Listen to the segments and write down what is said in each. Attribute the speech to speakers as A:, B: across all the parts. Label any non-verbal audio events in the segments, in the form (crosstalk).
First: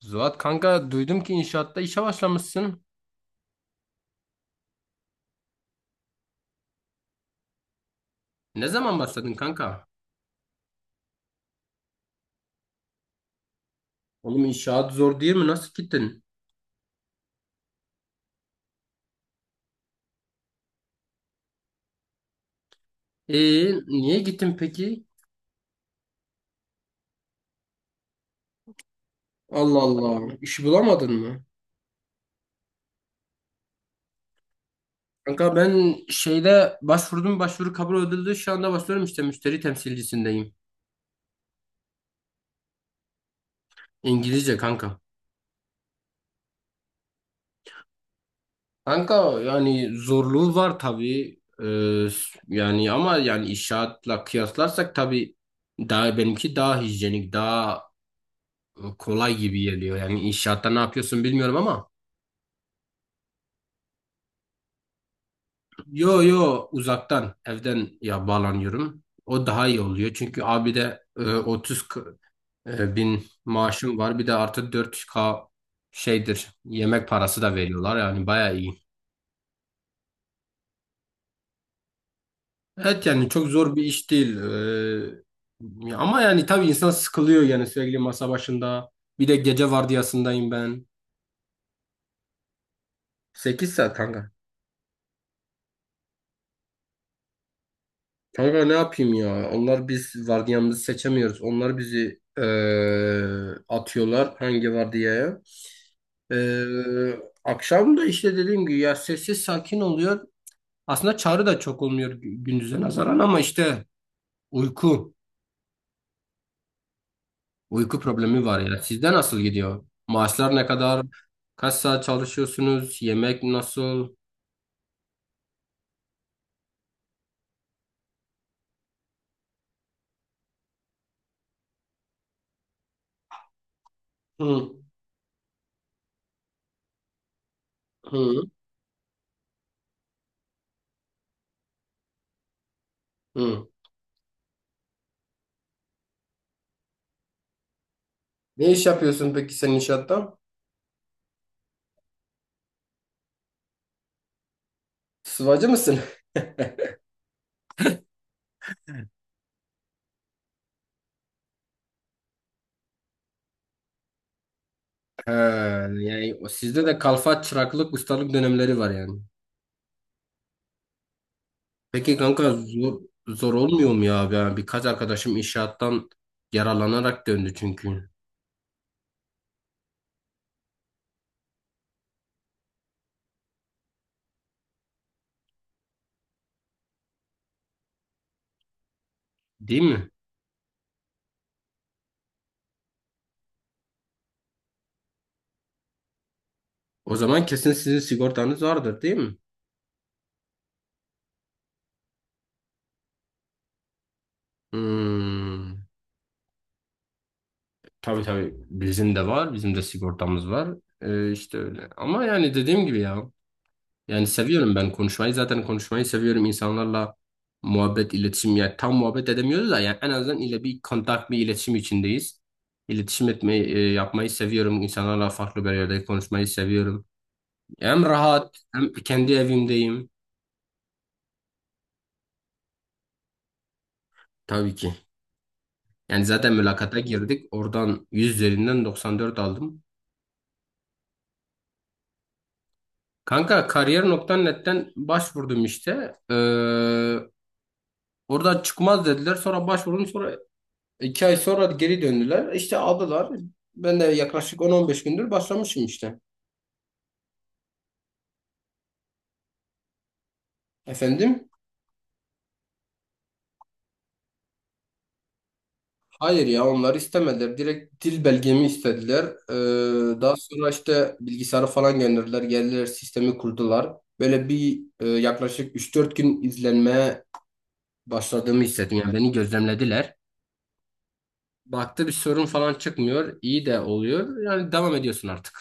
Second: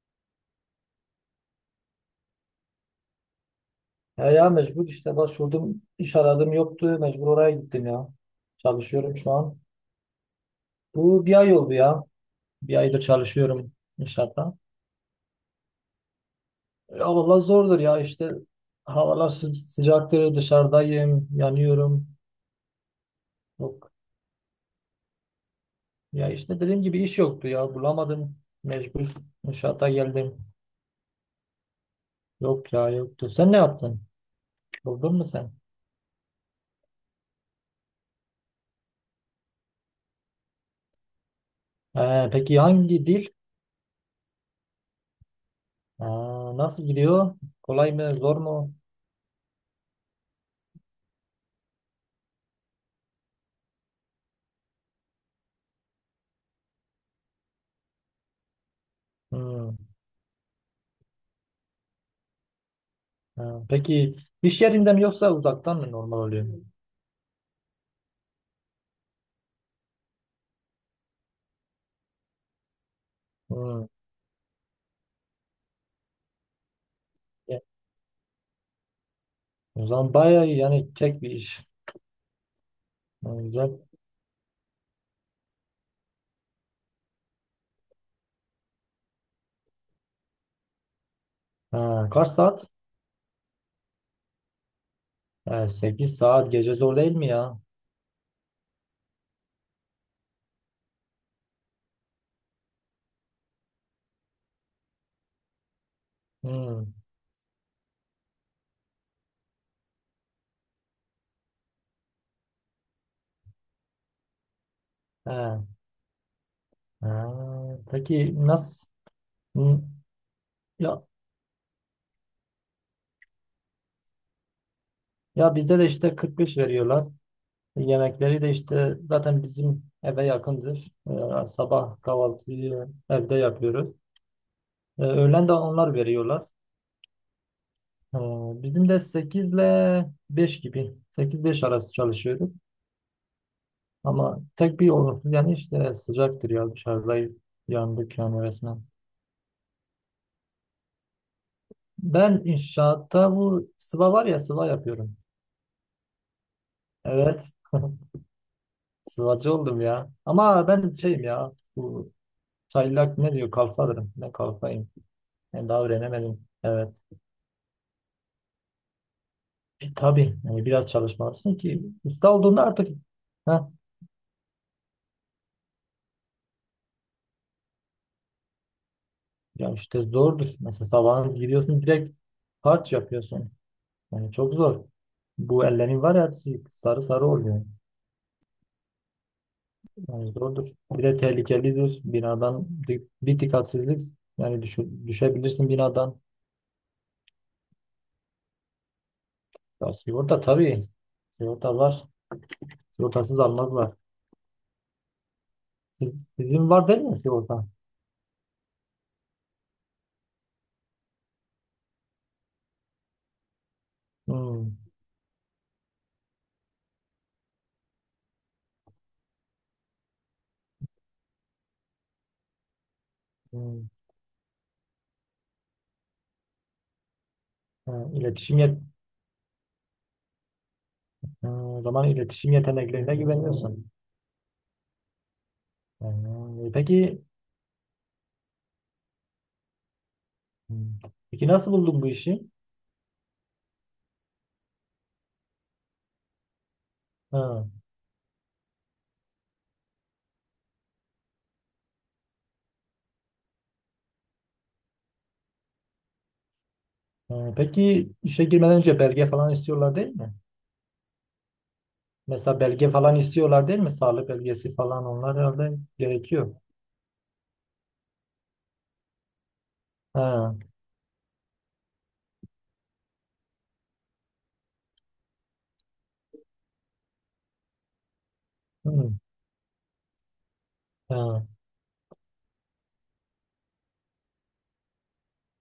A: Zuhat kanka duydum ki inşaatta işe başlamışsın.
B: Ya, ya mecbur işte başvurdum. İş aradım, yoktu. Mecbur oraya gittim ya.
A: Ne zaman
B: Çalışıyorum şu
A: başladın
B: an.
A: kanka?
B: Bu bir ay oldu ya. Bir aydır çalışıyorum
A: Oğlum
B: inşaatta.
A: inşaat zor değil mi? Nasıl gittin?
B: Ya valla zordur ya işte. Havalar sıcaktır. Dışarıdayım. Yanıyorum.
A: Ee,
B: Yok.
A: Niye gittin peki?
B: Ya işte dediğim gibi iş yoktu ya. Bulamadım. Mecbur
A: Allah
B: inşaata
A: Allah.
B: geldim.
A: İş bulamadın mı?
B: Yok ya, yoktu. Sen ne yaptın? Buldun mu sen?
A: Kanka ben şeyde başvurdum, başvuru kabul edildi. Şu anda başlıyorum, işte müşteri temsilcisindeyim.
B: Peki hangi dil?
A: İngilizce kanka.
B: Aa, nasıl gidiyor? Kolay mı? Zor mu?
A: Kanka yani zorluğu var tabii. Yani ama yani inşaatla kıyaslarsak tabii daha benimki daha hijyenik, daha kolay gibi
B: Hmm.
A: geliyor. Yani inşaatta ne yapıyorsun bilmiyorum ama
B: Ha, peki iş yerinde mi yoksa uzaktan mı normal
A: yo
B: oluyor?
A: yo, uzaktan evden ya bağlanıyorum. O daha iyi oluyor. Çünkü abi de 30 bin
B: Hmm.
A: maaşım var. Bir de artı 4K şeydir. Yemek parası da
B: e,
A: veriyorlar. Yani bayağı iyi.
B: O zaman bayağı iyi, yani tek bir iş.
A: Evet yani
B: Ha,
A: çok zor
B: güzel.
A: bir iş değil. Ama yani tabii insan sıkılıyor, yani sürekli masa başında. Bir de gece vardiyasındayım ben.
B: Ha, kaç saat?
A: 8 saat kanka.
B: Ha, 8 saat gece zor değil mi ya?
A: Kanka ne yapayım ya? Onlar, biz vardiyamızı seçemiyoruz. Onlar bizi atıyorlar hangi vardiyaya.
B: Hmm.
A: Akşam da işte dediğim gibi ya sessiz sakin oluyor. Aslında çağrı da çok olmuyor gündüze nazaran, ama işte uyku.
B: Ha, ha.
A: Uyku problemi
B: Peki
A: var ya.
B: nasıl?
A: Sizde nasıl
B: Hmm,
A: gidiyor? Maaşlar ne
B: ya,
A: kadar? Kaç saat çalışıyorsunuz? Yemek nasıl?
B: ya bizde de işte 45 veriyorlar. Yemekleri de işte zaten bizim eve yakındır. Sabah kahvaltıyı evde yapıyoruz.
A: Hı,
B: Öğlen de onlar veriyorlar. Ee,
A: hı,
B: Bizim de 8 ile 5 gibi. Sekiz beş arası çalışıyorduk.
A: hı.
B: Ama tek bir olumsuz, yani işte sıcaktır ya, dışarıdayız. Yandık yani
A: Ne
B: resmen.
A: iş yapıyorsun peki sen inşaatta?
B: Ben inşaatta bu sıva var ya, sıva yapıyorum.
A: Sıvacı mısın? (laughs)
B: Evet. (laughs) Sıvacı oldum ya. Ama ben şeyim ya. Bu çaylak ne diyor kalfalarım. Ne kalfayım.
A: He,
B: Ben daha
A: yani
B: öğrenemedim.
A: sizde de
B: Evet.
A: kalfa çıraklık ustalık dönemleri var yani.
B: E, tabii yani biraz çalışmalısın ki
A: Peki
B: usta
A: kanka,
B: olduğunda artık…
A: zor
B: Heh,
A: olmuyor mu ya abi? Yani birkaç arkadaşım inşaattan yaralanarak döndü çünkü.
B: ya işte zordur. Mesela sabahın giriyorsun, direkt harç yapıyorsun. Yani çok zor. Bu ellerin var ya, hepsi sarı sarı oluyor.
A: Değil mi?
B: Yani zordur. Bir de tehlikelidir. Binadan bir dikkatsizlik yani düşebilirsin binadan.
A: O zaman kesin sizin sigortanız vardır değil mi?
B: Ya sigorta tabii. Sigorta var. Sigortasız almazlar.
A: Hmm,
B: Siz, sizin var değil mi sigorta?
A: tabii tabii, bizim de var. Bizim de sigortamız var. İşte öyle. Ama yani dediğim gibi ya. Yani seviyorum
B: Hmm.
A: ben konuşmayı. Zaten konuşmayı seviyorum insanlarla, muhabbet, iletişim. Yani tam muhabbet edemiyoruz da yani en azından ile bir kontak, bir iletişim içindeyiz. İletişim etmeyi,
B: Hmm.
A: yapmayı seviyorum. İnsanlarla farklı bir yerde konuşmayı seviyorum. Hem
B: Ha,
A: rahat,
B: iletişim yet
A: hem kendi evimdeyim,
B: Hmm, o zaman iletişim yeteneklerine güveniyorsun.
A: tabii ki. Yani zaten
B: Hmm.
A: mülakata
B: Peki
A: girdik. Oradan 100 üzerinden 94 aldım.
B: hmm, peki nasıl buldun bu işi?
A: Kanka, kariyer.net'ten başvurdum işte.
B: Ha.
A: Orada çıkmaz dediler. Sonra başvurdum. Sonra 2 ay sonra geri döndüler. İşte aldılar. Ben de yaklaşık 10-15 gündür başlamışım işte.
B: Ha, peki işe girmeden önce belge falan istiyorlar değil mi?
A: Efendim?
B: Mesela belge falan istiyorlar değil mi? Sağlık belgesi falan onlar herhalde
A: Hayır
B: gerekiyor.
A: ya, onlar istemediler. Direkt dil belgemi istediler. Daha
B: Ha.
A: sonra işte bilgisayarı falan gönderdiler. Geldiler, sistemi kurdular. Böyle bir yaklaşık 3-4 gün izlenmeye başladığımı hissettim. Yani
B: Hı,
A: beni gözlemlediler.
B: ha.
A: Baktı bir sorun falan çıkmıyor. İyi de oluyor. Yani devam ediyorsun artık.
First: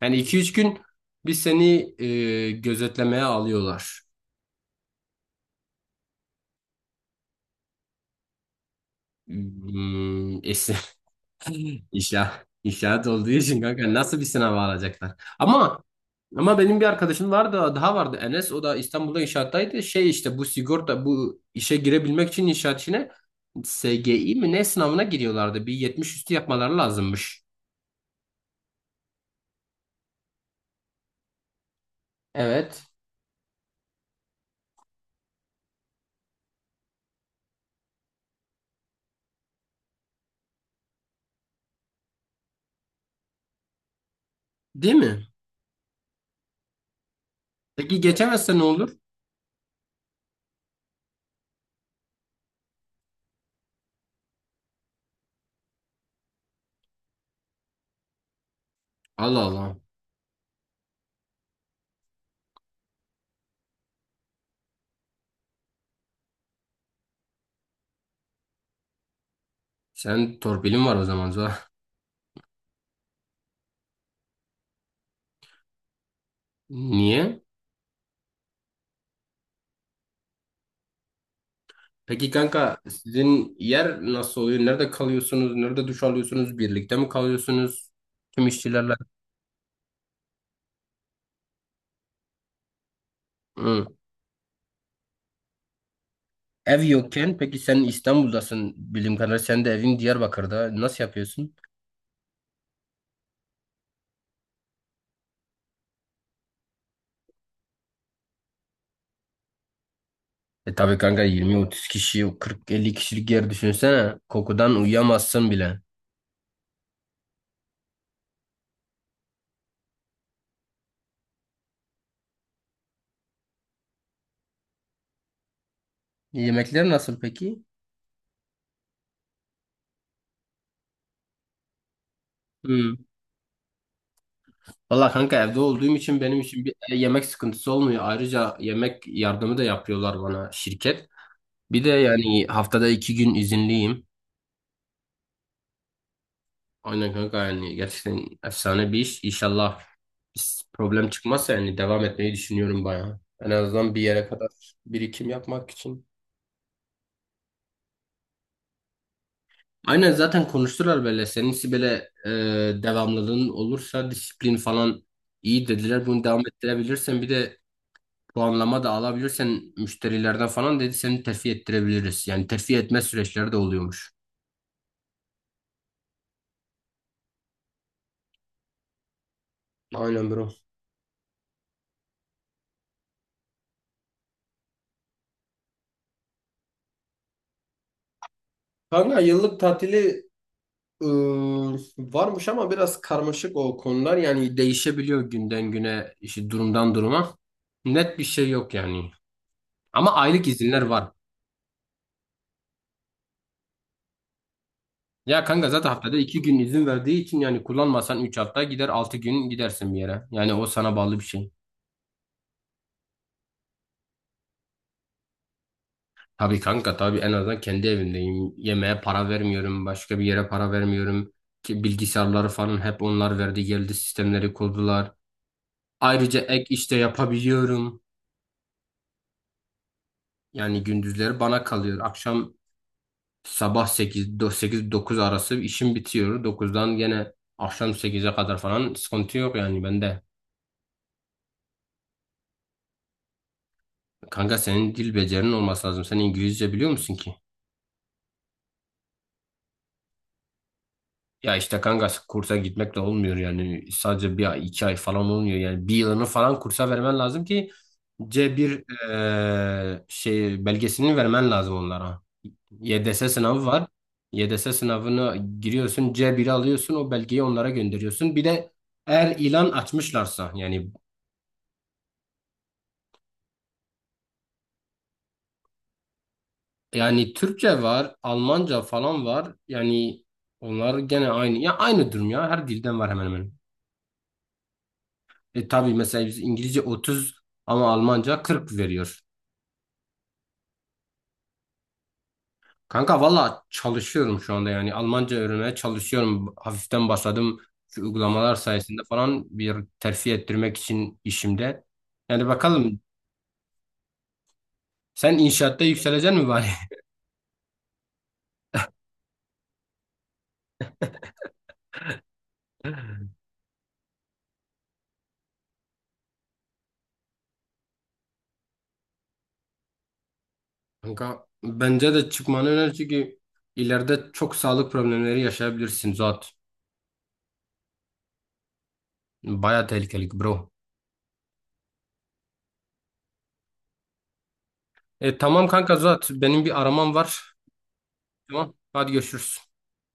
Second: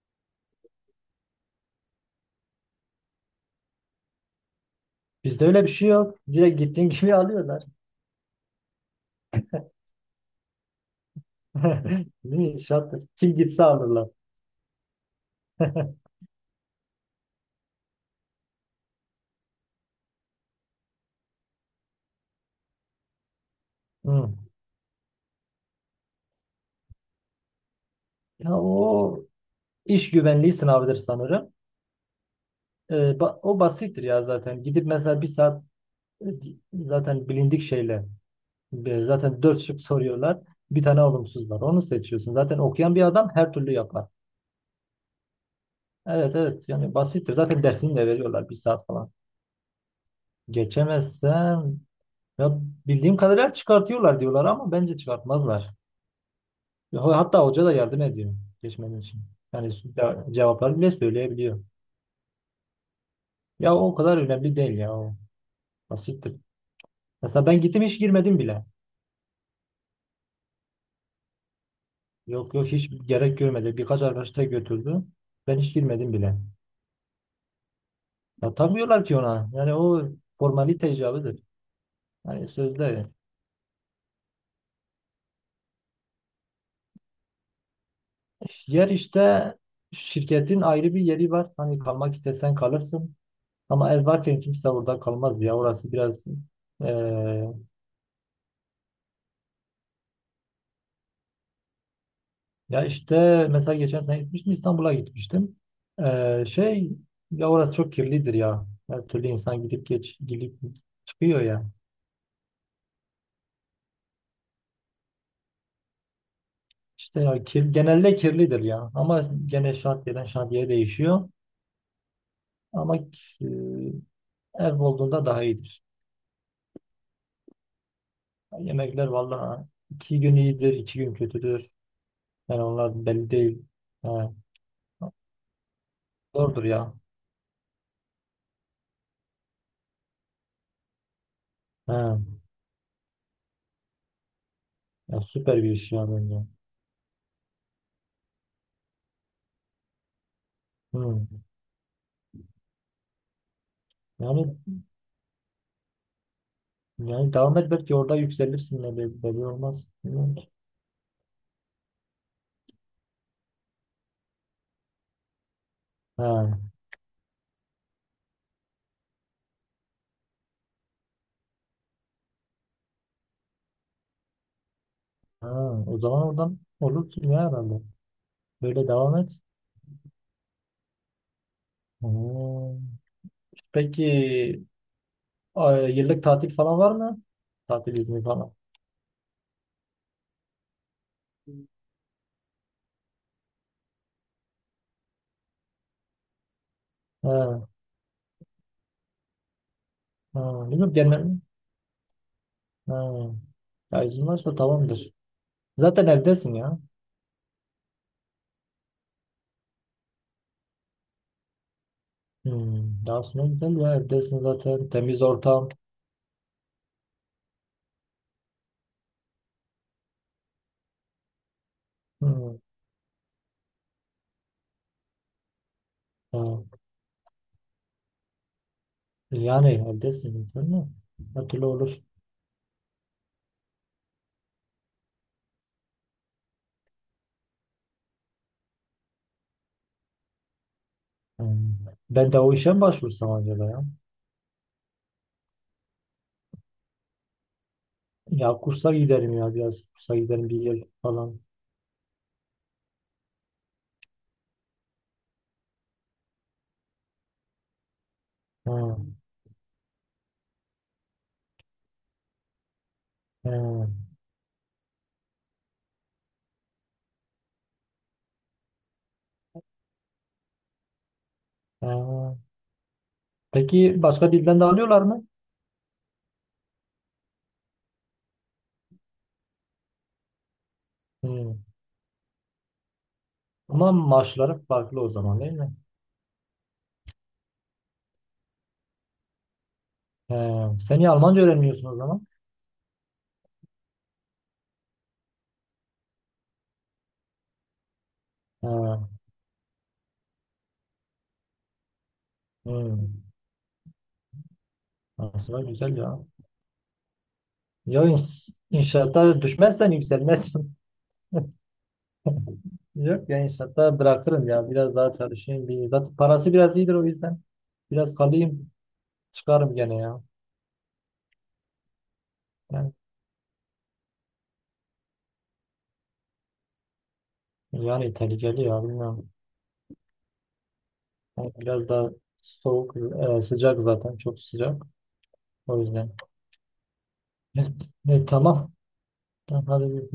A: Yani 2-3 gün bir seni gözetlemeye alıyorlar.
B: Bizde öyle bir şey yok. Direkt gittiğin gibi (laughs) alıyorlar.
A: Hmm, es-
B: (laughs)
A: İnşaat,
B: Değil mi? Şarttır.
A: inşaat olduğu
B: Kim
A: için
B: gitse
A: kanka,
B: alırlar.
A: nasıl bir sınava alacaklar? Ama ama benim bir arkadaşım vardı, daha vardı, Enes, o da İstanbul'da inşaattaydı. Şey işte, bu sigorta, bu işe girebilmek için inşaat işine
B: Hı.
A: SGI mi ne sınavına giriyorlardı. Bir 70 üstü yapmaları lazımmış.
B: Ya o iş güvenliği sınavıdır sanırım.
A: Evet.
B: Ee, O basittir ya zaten. Gidip mesela bir saat, e, zaten bilindik şeyle, zaten dört şık soruyorlar. Bir tane olumsuz var. Onu seçiyorsun. Zaten okuyan bir adam her türlü yapar.
A: Değil mi?
B: Evet, evet, yani basittir. Zaten dersini
A: Peki
B: de veriyorlar bir
A: geçemezse ne
B: saat
A: olur?
B: falan. Geçemezsem ya, bildiğim kadarıyla çıkartıyorlar diyorlar ama bence çıkartmazlar. Ya hatta hoca da yardım ediyor geçmenin için.
A: Allah
B: Yani
A: Allah.
B: cevapları bile söyleyebiliyor. Ya o kadar önemli değil ya, o basittir. Mesela ben gittim, hiç girmedim bile.
A: Sen torpilin var o zaman Zuhal.
B: Yok yok, hiç gerek görmedi. Birkaç arkadaş da götürdü. Ben hiç girmedim bile.
A: Niye?
B: Ya takmıyorlar ki ona. Yani o formalite icabıdır.
A: Peki
B: Yani
A: kanka,
B: sözde
A: sizin yer nasıl oluyor? Nerede kalıyorsunuz? Nerede duş alıyorsunuz? Birlikte mi kalıyorsunuz? Tüm
B: yer
A: işçilerle.
B: işte şirketin ayrı bir yeri var. Hani kalmak istesen kalırsın.
A: Hı.
B: Ama ev varken kimse orada kalmaz ya. Orası biraz…
A: Ev yokken
B: eee,
A: peki, sen İstanbul'dasın bildiğim kadarıyla, sen de evin Diyarbakır'da, nasıl yapıyorsun?
B: ya işte mesela geçen sene gitmiştim, İstanbul'a gitmiştim. Eee, şey Ya orası çok kirlidir ya. Her türlü insan gidip geç gidip
A: E tabii kanka,
B: çıkıyor ya.
A: 20-30 kişi, 40-50 kişilik yer düşünsene, kokudan uyuyamazsın bile.
B: İşte ya kir, genelde kirlidir ya. Ama gene şantiyeden şantiyeye değişiyor. Ama eee, ev olduğunda daha iyidir.
A: Yemekler nasıl peki?
B: Yemekler vallahi iki gün iyidir, iki gün kötüdür. Yani
A: Hmm.
B: onlar belli değil. He,
A: Valla kanka, evde olduğum için benim için
B: zordur
A: bir
B: ya.
A: yemek sıkıntısı olmuyor. Ayrıca yemek yardımı da yapıyorlar bana, şirket. Bir de
B: He.
A: yani haftada 2 gün izinliyim.
B: Ya süper bir iş ya bence.
A: Aynen kanka, yani gerçekten efsane bir iş. İnşallah biz problem
B: Hmm.
A: çıkmazsa, yani devam etmeyi düşünüyorum bayağı. En azından bir yere
B: Yani
A: kadar birikim yapmak için.
B: Yani devam et, belki orada yükselirsin de, belki belli olmaz.
A: Aynen,
B: Bilmiyorum
A: zaten
B: ki.
A: konuştular böyle. Seninkisi böyle devamlılığın olursa, disiplin falan iyi dediler. Bunu devam
B: Ha.
A: ettirebilirsen, bir de puanlama da alabilirsen müşterilerden falan, dedi, seni terfi ettirebiliriz. Yani terfi etme süreçleri de oluyormuş.
B: Ha. O zaman oradan olur ki ya herhalde. Böyle devam et.
A: Aynen bro.
B: Hmm. Peki yıllık tatil falan var mı? Tatil izni falan.
A: Kanka yıllık tatili varmış, ama biraz karmaşık o konular, yani değişebiliyor günden güne, işte durumdan duruma,
B: Ha.
A: net bir şey yok yani, ama
B: Ha.
A: aylık izinler
B: Bilmiyorum
A: var.
B: gelme. Ha. Ya izin varsa tamamdır.
A: Ya kanka, zaten
B: Zaten
A: haftada iki
B: evdesin
A: gün
B: ya.
A: izin verdiği için, yani kullanmasan 3 hafta gider, 6 gün gidersin bir yere, yani o sana bağlı bir şey.
B: Hmm. Daha sonra güzel ya, evdesin zaten. Temiz ortam.
A: Tabii kanka, tabii en azından kendi evimdeyim, yemeğe para vermiyorum, başka bir yere para vermiyorum ki. Bilgisayarları
B: Hmm.
A: falan hep onlar verdi, geldi sistemleri kurdular. Ayrıca
B: Ha.
A: ek işte yapabiliyorum,
B: Yani evdesin. Sen
A: yani
B: ne?
A: gündüzleri
B: Her
A: bana
B: türlü
A: kalıyor,
B: olur.
A: akşam Sabah 8-9 arası işim bitiyor. 9'dan gene akşam 8'e kadar falan sıkıntı yok yani bende.
B: Hmm. Ben de o işe mi başvursam acaba ya?
A: Kanka senin dil becerinin olması lazım. Sen İngilizce biliyor musun ki?
B: Ya kursa giderim ya, biraz kursa giderim bir yıl falan.
A: Ya işte kanka, kursa gitmek de olmuyor yani. Sadece bir ay, 2 ay falan olmuyor yani. Bir yılını falan kursa vermen lazım ki C1
B: Hmm.
A: şey belgesini vermen lazım onlara. YDS sınavı var.
B: Hmm.
A: YDS sınavına giriyorsun, C1'i alıyorsun, o belgeyi onlara gönderiyorsun. Bir de eğer ilan açmışlarsa yani.
B: Hmm. Peki başka dilden de alıyorlar mı?
A: Yani Türkçe var, Almanca falan var. Yani onlar gene
B: Hmm.
A: aynı. Ya aynı durum ya. Her dilden var hemen hemen.
B: Ama maaşları farklı o zaman değil
A: E
B: mi?
A: tabii, mesela biz İngilizce 30, ama Almanca 40 veriyor.
B: Hmm. Sen niye Almanca öğrenmiyorsun o zaman?
A: Kanka valla çalışıyorum şu anda yani. Almanca öğrenmeye çalışıyorum. Hafiften başladım. Şu uygulamalar sayesinde
B: Hmm.
A: falan, bir terfi ettirmek için işimde. Yani bakalım,
B: Hmm.
A: sen
B: Aslında
A: inşaatta
B: güzel ya.
A: yükseleceksin mi bari?
B: Ya inşaata düşmezsen yükselmezsin. (laughs)
A: (laughs)
B: Yok ya, inşaatta bırakırım ya. Biraz daha çalışayım. Bir, zaten parası biraz iyidir o yüzden. Biraz kalayım. Çıkarım gene ya.
A: Kanka bence de çıkmanı öner,
B: Yani…
A: çünkü ileride çok sağlık problemleri yaşayabilirsin Zuhat.
B: Yani İtalya geliyor, bilmiyorum.
A: Baya tehlikeli bro.
B: O biraz daha soğuk, sıcak zaten çok sıcak.
A: Tamam
B: O
A: kanka
B: yüzden.
A: Zuhat. Benim bir aramam var.
B: Evet, evet, tamam.
A: Tamam. Hadi görüşürüz.
B: Tamam, hadi görüşürüz.